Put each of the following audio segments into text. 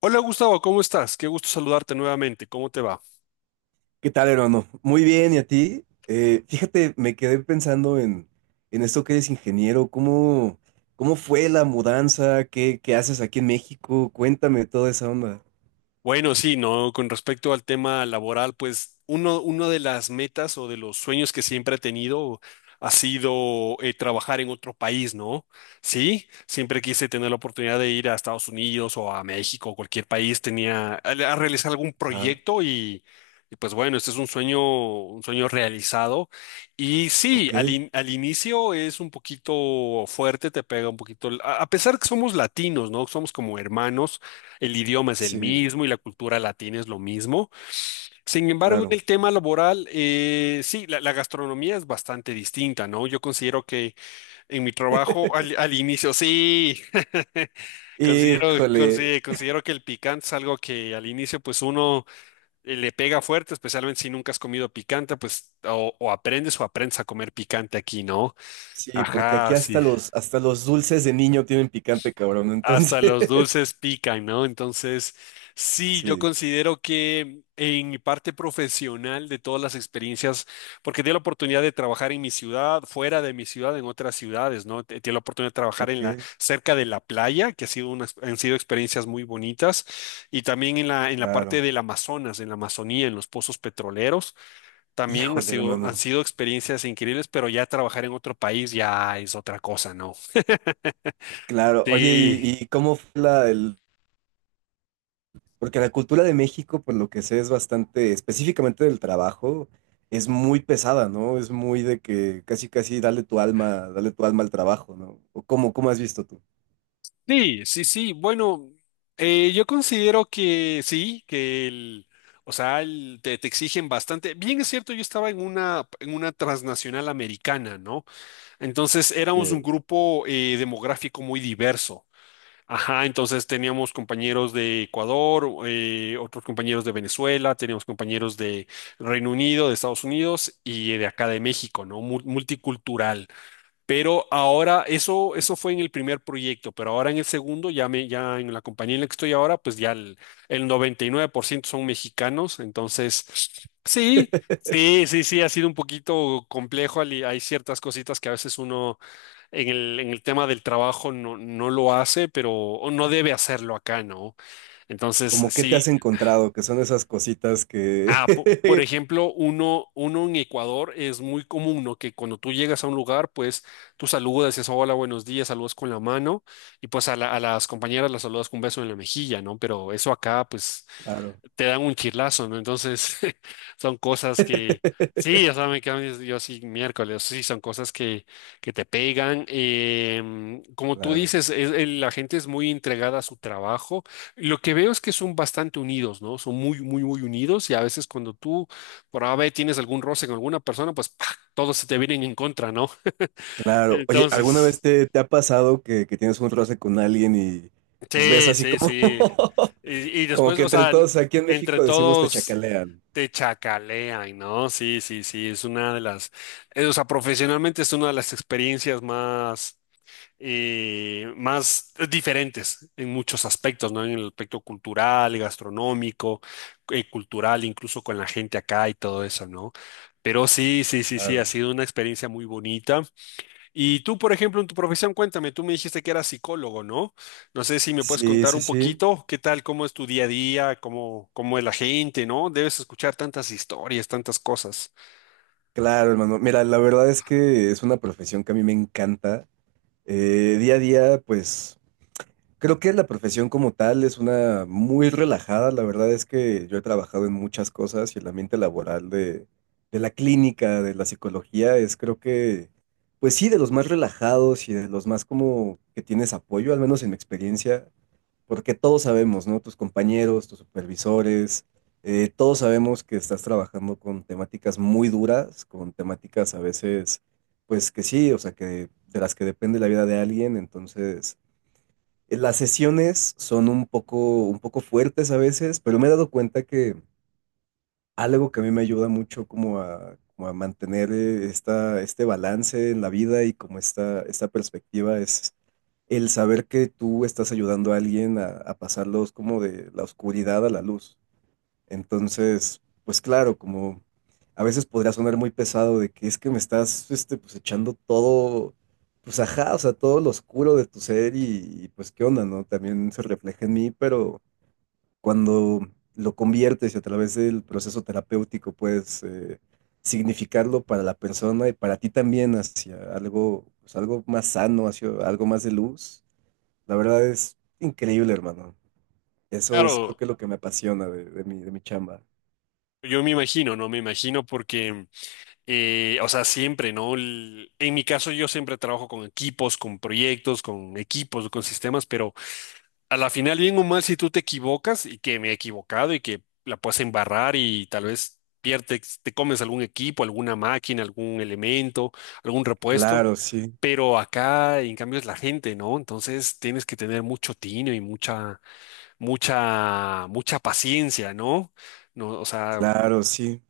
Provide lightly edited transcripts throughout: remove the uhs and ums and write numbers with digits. Hola Gustavo, ¿cómo estás? Qué gusto saludarte nuevamente. ¿Cómo te va? ¿Qué tal, hermano? Muy bien, ¿y a ti? Fíjate, me quedé pensando en esto que eres ingeniero, ¿cómo fue la mudanza? ¿Qué haces aquí en México? Cuéntame toda esa onda. Bueno, sí, no, con respecto al tema laboral, pues uno de las metas o de los sueños que siempre he tenido ha sido trabajar en otro país, ¿no? Sí, siempre quise tener la oportunidad de ir a Estados Unidos o a México o cualquier país, tenía a realizar algún Ah, proyecto y, pues bueno, este es un sueño realizado. Y sí, ok, al inicio es un poquito fuerte, te pega un poquito, a pesar que somos latinos, ¿no? Somos como hermanos. El idioma es el sí, mismo y la cultura latina es lo mismo. Sin embargo, en claro. el tema laboral, sí, la gastronomía es bastante distinta, ¿no? Yo considero que en mi trabajo al inicio, sí, considero, Híjole, consi- considero que el picante es algo que al inicio, pues uno le pega fuerte, especialmente si nunca has comido picante, pues o aprendes o aprendes a comer picante aquí, ¿no? sí, porque aquí Ajá, sí. Hasta los dulces de niño tienen picante, cabrón, entonces, Hasta los dulces pican, ¿no? Entonces, sí, yo sí, considero que en mi parte profesional de todas las experiencias, porque tuve la oportunidad de trabajar en mi ciudad, fuera de mi ciudad, en otras ciudades, ¿no? Tuve la oportunidad de trabajar ok, cerca de la playa, que ha sido han sido experiencias muy bonitas, y también en la claro. parte del Amazonas, en la Amazonía, en los pozos petroleros, también ha Híjole, sido, han hermano, sido experiencias increíbles, pero ya trabajar en otro país ya es otra cosa, ¿no? claro. Oye, Sí. ¿Y cómo fue Porque la cultura de México, por lo que sé, es bastante, específicamente del trabajo, es muy pesada, ¿no? Es muy de que casi, casi dale tu alma al trabajo, ¿no? ¿O cómo, cómo has visto tú? Sí, sí, sí. Bueno, yo considero que sí, que o sea, te exigen bastante. Bien es cierto, yo estaba en una transnacional americana, ¿no? Entonces éramos un Eh, grupo demográfico muy diverso. Ajá, entonces teníamos compañeros de Ecuador, otros compañeros de Venezuela, teníamos compañeros de Reino Unido, de Estados Unidos y de acá de México, ¿no? Multicultural. Pero ahora, eso fue en el primer proyecto, pero ahora en el segundo, ya, ya en la compañía en la que estoy ahora, pues ya el 99% son mexicanos. Entonces, sí, sí, sí, sí, ha sido un poquito complejo. Hay ciertas cositas que a veces uno en el tema del trabajo no lo hace, pero o no debe hacerlo acá, ¿no? Entonces, ¿Cómo qué te sí. has encontrado? Que son esas cositas Ah, por que... ejemplo, uno en Ecuador es muy común, ¿no? Que cuando tú llegas a un lugar, pues tú saludas, dices hola, buenos días, saludas con la mano y pues a las compañeras las saludas con un beso en la mejilla, ¿no? Pero eso acá, pues Claro, te dan un chirlazo, ¿no? Entonces, son cosas que, sí, o sea, me quedo yo sí miércoles, sí, son cosas que te pegan. Como tú claro, dices, la gente es muy entregada a su trabajo. Lo que veo es que son bastante unidos, ¿no? Son muy, muy, muy unidos y a veces cuando tú por A, B, tienes algún roce con alguna persona, pues ¡pah! Todos se te vienen en contra, ¿no? claro. Oye, Entonces. ¿Te ha pasado que tienes un roce con alguien y pues ves Sí, así sí, como... sí. Y como después, que o entre sea, todos aquí en entre México decimos te todos chacalean? te chacalean, ¿no? Sí, sí, sí, es una de las, o sea, profesionalmente es una de las experiencias más diferentes en muchos aspectos, ¿no? En el aspecto cultural, gastronómico, cultural, incluso con la gente acá y todo eso, ¿no? Pero sí, sí, sí, sí, ha Claro. sido una experiencia muy bonita. Y tú, por ejemplo, en tu profesión, cuéntame, tú me dijiste que eras psicólogo, ¿no? No sé si me puedes Sí, contar sí, un sí. poquito, qué tal, cómo es tu día a día, cómo es la gente, ¿no? Debes escuchar tantas historias, tantas cosas. Claro, hermano. Mira, la verdad es que es una profesión que a mí me encanta. Día a día, pues creo que la profesión como tal es una muy relajada. La verdad es que yo he trabajado en muchas cosas y el ambiente laboral de la clínica, de la psicología, es creo que, pues sí, de los más relajados y de los más como que tienes apoyo, al menos en mi experiencia. Porque todos sabemos, ¿no? Tus compañeros, tus supervisores, todos sabemos que estás trabajando con temáticas muy duras, con temáticas a veces, pues que sí, o sea, que de las que depende la vida de alguien. Entonces, las sesiones son un poco fuertes a veces, pero me he dado cuenta que algo que a mí me ayuda mucho como a mantener este balance en la vida y como esta perspectiva es el saber que tú estás ayudando a alguien a pasarlos como de la oscuridad a la luz. Entonces, pues claro, como a veces podría sonar muy pesado de que es que me estás este, pues echando todo, pues ajá, o sea, todo lo oscuro de tu ser y, pues qué onda, ¿no? También se refleja en mí, pero cuando lo conviertes y a través del proceso terapéutico puedes significarlo para la persona y para ti también hacia algo, pues algo más sano, hacia algo más de luz, la verdad es increíble, hermano. Eso es creo Claro, que lo que me apasiona de mi chamba. yo me imagino, ¿no? Me imagino porque, o sea, siempre, ¿no? En mi caso, yo siempre trabajo con equipos, con proyectos, con equipos, con sistemas, pero a la final, bien o mal, si tú te equivocas y que me he equivocado y que la puedes embarrar y tal vez pierdes, te comes algún equipo, alguna máquina, algún elemento, algún repuesto, Claro, sí, pero acá en cambio es la gente, ¿no? Entonces tienes que tener mucho tino y mucha, mucha, mucha paciencia, ¿no? No, o sea, claro, sí.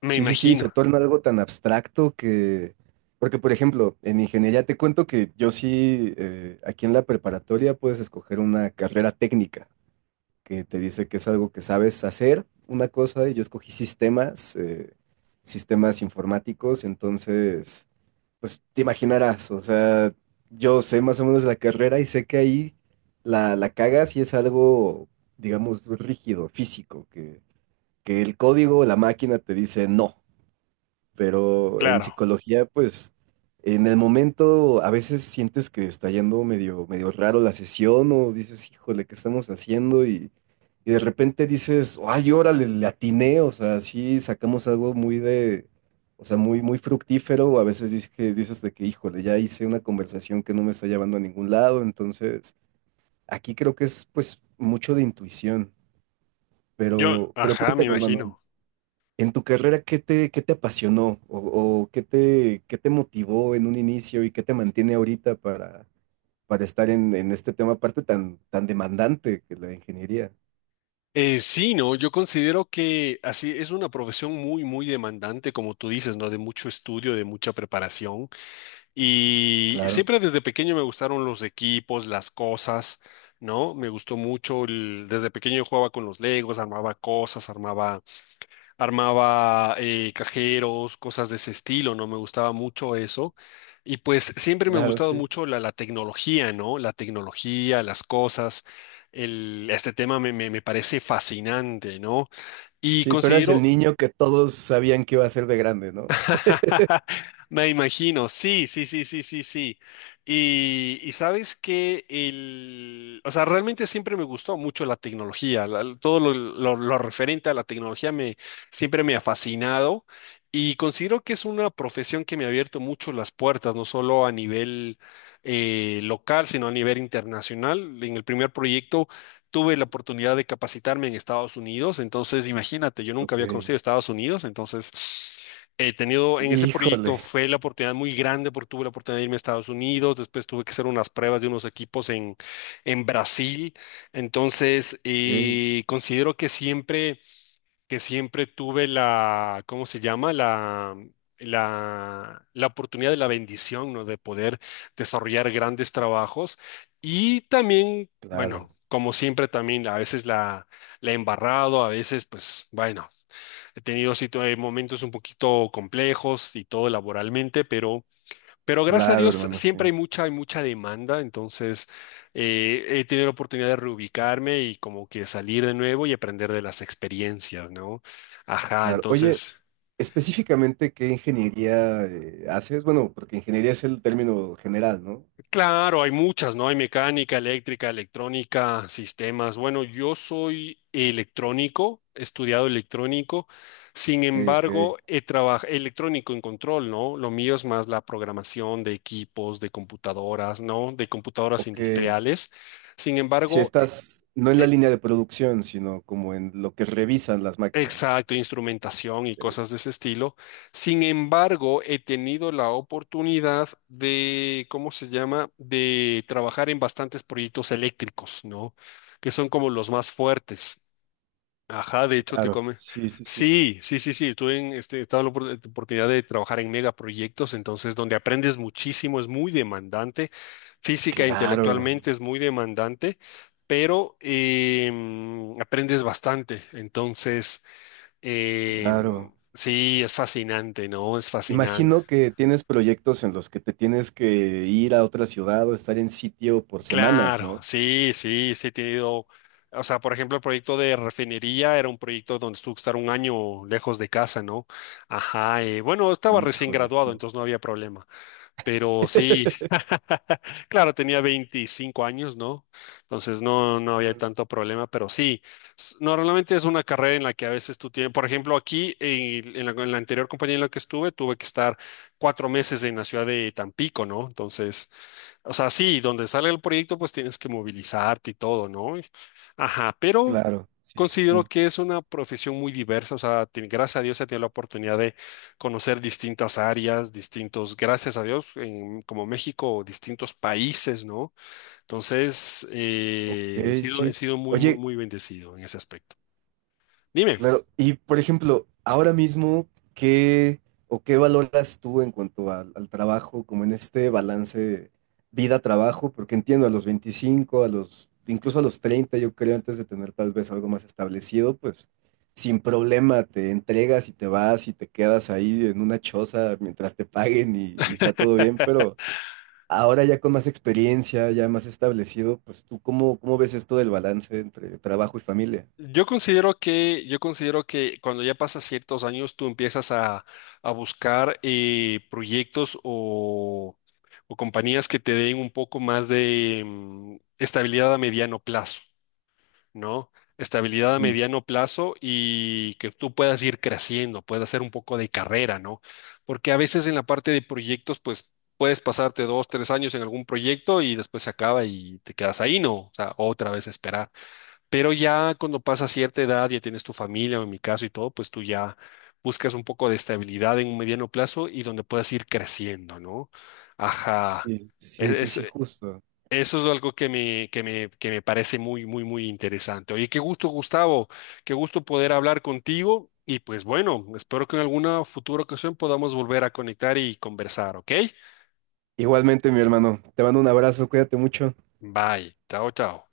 me Sí, sí, sí, se imagino. torna algo tan abstracto que... Porque, por ejemplo, en ingeniería te cuento que yo sí, aquí en la preparatoria puedes escoger una carrera técnica, que te dice que es algo que sabes hacer, una cosa, y yo escogí sistemas, sistemas informáticos, entonces, pues te imaginarás, o sea, yo sé más o menos la carrera y sé que ahí la cagas y es algo, digamos, rígido, físico, que el código, la máquina te dice no. Pero en Claro. psicología, pues, en el momento a veces sientes que está yendo medio, medio raro la sesión o dices, híjole, ¿qué estamos haciendo? Y de repente dices, ay, órale, le atiné, o sea, sí sacamos algo muy de, o sea, muy, muy fructífero, o a veces dices de que, híjole, ya hice una conversación que no me está llevando a ningún lado, entonces, aquí creo que es, pues, mucho de intuición, Yo, pero Ajá, me cuéntame, hermano, imagino. en tu carrera, ¿qué te apasionó qué te motivó en un inicio y qué te mantiene ahorita para estar en este tema, aparte tan, tan demandante que la ingeniería? Sí, no, yo considero que así es una profesión muy, muy demandante, como tú dices, ¿no? De mucho estudio, de mucha preparación. Y Claro, siempre desde pequeño me gustaron los equipos, las cosas, ¿no? Me gustó mucho, desde pequeño yo jugaba con los Legos, armaba cosas, armaba, armaba cajeros, cosas de ese estilo, ¿no? Me gustaba mucho eso. Y pues siempre me ha claro, gustado sí. mucho la tecnología, ¿no? La tecnología, las cosas. Este tema me parece fascinante, ¿no? Y Sí, tú eras el considero. niño que todos sabían que iba a ser de grande, ¿no? Me imagino, sí, sí, sí, sí, sí, sí. Y sabes que o sea, realmente siempre me gustó mucho la tecnología, todo lo referente a la tecnología siempre me ha fascinado y considero que es una profesión que me ha abierto mucho las puertas, no solo a nivel local, sino a nivel internacional. En el primer proyecto tuve la oportunidad de capacitarme en Estados Unidos, entonces imagínate, yo nunca Ok. había conocido Estados Unidos, entonces. He tenido en ese Híjole, proyecto fue la oportunidad muy grande porque tuve la oportunidad de irme a Estados Unidos, después tuve que hacer unas pruebas de unos equipos en Brasil, entonces ok. Considero que siempre, tuve la, ¿cómo se llama? La oportunidad de la bendición, ¿no? De poder desarrollar grandes trabajos y también, Claro, bueno, como siempre también a veces la he embarrado, a veces pues bueno. He tenido momentos un poquito complejos y todo laboralmente, pero gracias a claro, Dios hermano, sí. siempre hay mucha demanda, entonces he tenido la oportunidad de reubicarme y como que salir de nuevo y aprender de las experiencias, ¿no? Ajá, Claro. Oye, entonces. específicamente, ¿qué ingeniería haces? Bueno, porque ingeniería es el término general, ¿no? Claro, hay muchas, ¿no? Hay mecánica, eléctrica, electrónica, sistemas. Bueno, yo soy electrónico, he estudiado electrónico, sin Ok, ok. embargo, he trabajado electrónico en control, ¿no? Lo mío es más la programación de equipos, de computadoras, ¿no? De computadoras Ok, industriales. Sin si embargo, e-, estás no en la línea de producción, sino como en lo que revisan las máquinas. exacto, instrumentación y Eh, cosas de ese estilo. Sin embargo, he tenido la oportunidad de, ¿cómo se llama?, de trabajar en bastantes proyectos eléctricos, ¿no? Que son como los más fuertes. Ajá, de hecho te Claro, come. sí, sí, sí. Sí, sí, sí, sí. He tenido la oportunidad de trabajar en megaproyectos, entonces donde aprendes muchísimo, es muy demandante. Física e Claro, hermano, intelectualmente es muy demandante, pero aprendes bastante. Entonces. claro. Sí, es fascinante, ¿no? Es fascinante. Imagino que tienes proyectos en los que te tienes que ir a otra ciudad o estar en sitio por semanas, Claro, ¿no? sí, sí, sí he tenido, o sea, por ejemplo, el proyecto de refinería era un proyecto donde tuve que estar un año lejos de casa, ¿no? Ajá, bueno, estaba recién Híjole, graduado, sí. entonces no había problema. Pero sí, claro, tenía 25 años, ¿no? Entonces no, no había Mm, tanto problema, pero sí, normalmente es una carrera en la que a veces tú tienes, por ejemplo, aquí en la anterior compañía en la que estuve, tuve que estar 4 meses en la ciudad de Tampico, ¿no? Entonces, o sea, sí, donde sale el proyecto, pues tienes que movilizarte y todo, ¿no? Ajá, pero claro, sí, sí, considero sí. que es una profesión muy diversa, o sea, gracias a Dios he tenido la oportunidad de conocer distintas áreas, distintos, gracias a Dios, como México, distintos países, ¿no? Entonces, Ok, he sido, he sí. sido muy, muy, Oye, muy bendecido en ese aspecto. Dime. claro, y por ejemplo, ahora mismo, ¿qué o qué valoras tú en cuanto al trabajo, como en este balance vida-trabajo? Porque entiendo, a los 25, incluso a los 30, yo creo, antes de tener tal vez algo más establecido, pues sin problema te entregas y te vas y te quedas ahí en una choza mientras te paguen y sea todo bien, pero ahora ya con más experiencia, ya más establecido, pues tú, ¿cómo, cómo ves esto del balance entre trabajo y familia? Yo considero que cuando ya pasas ciertos años, tú empiezas a buscar proyectos o compañías que te den un poco más de estabilidad a mediano plazo, ¿no? Estabilidad a mediano plazo y que tú puedas ir creciendo, puedas hacer un poco de carrera, ¿no? Porque a veces en la parte de proyectos, pues puedes pasarte 2, 3 años en algún proyecto y después se acaba y te quedas ahí, ¿no? O sea, otra vez esperar. Pero ya cuando pasa cierta edad, ya tienes tu familia, o en mi caso y todo, pues tú ya buscas un poco de estabilidad en un mediano plazo y donde puedas ir creciendo, ¿no? Ajá. Sí, Es- sí, sí, es- sí, e-, justo. eso es algo que que me parece muy, muy, muy interesante. Oye, qué gusto, Gustavo. Qué gusto poder hablar contigo. Y pues bueno, espero que en alguna futura ocasión podamos volver a conectar y conversar, ¿ok? Igualmente, mi hermano. Te mando un abrazo, cuídate mucho. Bye. Chao, chao.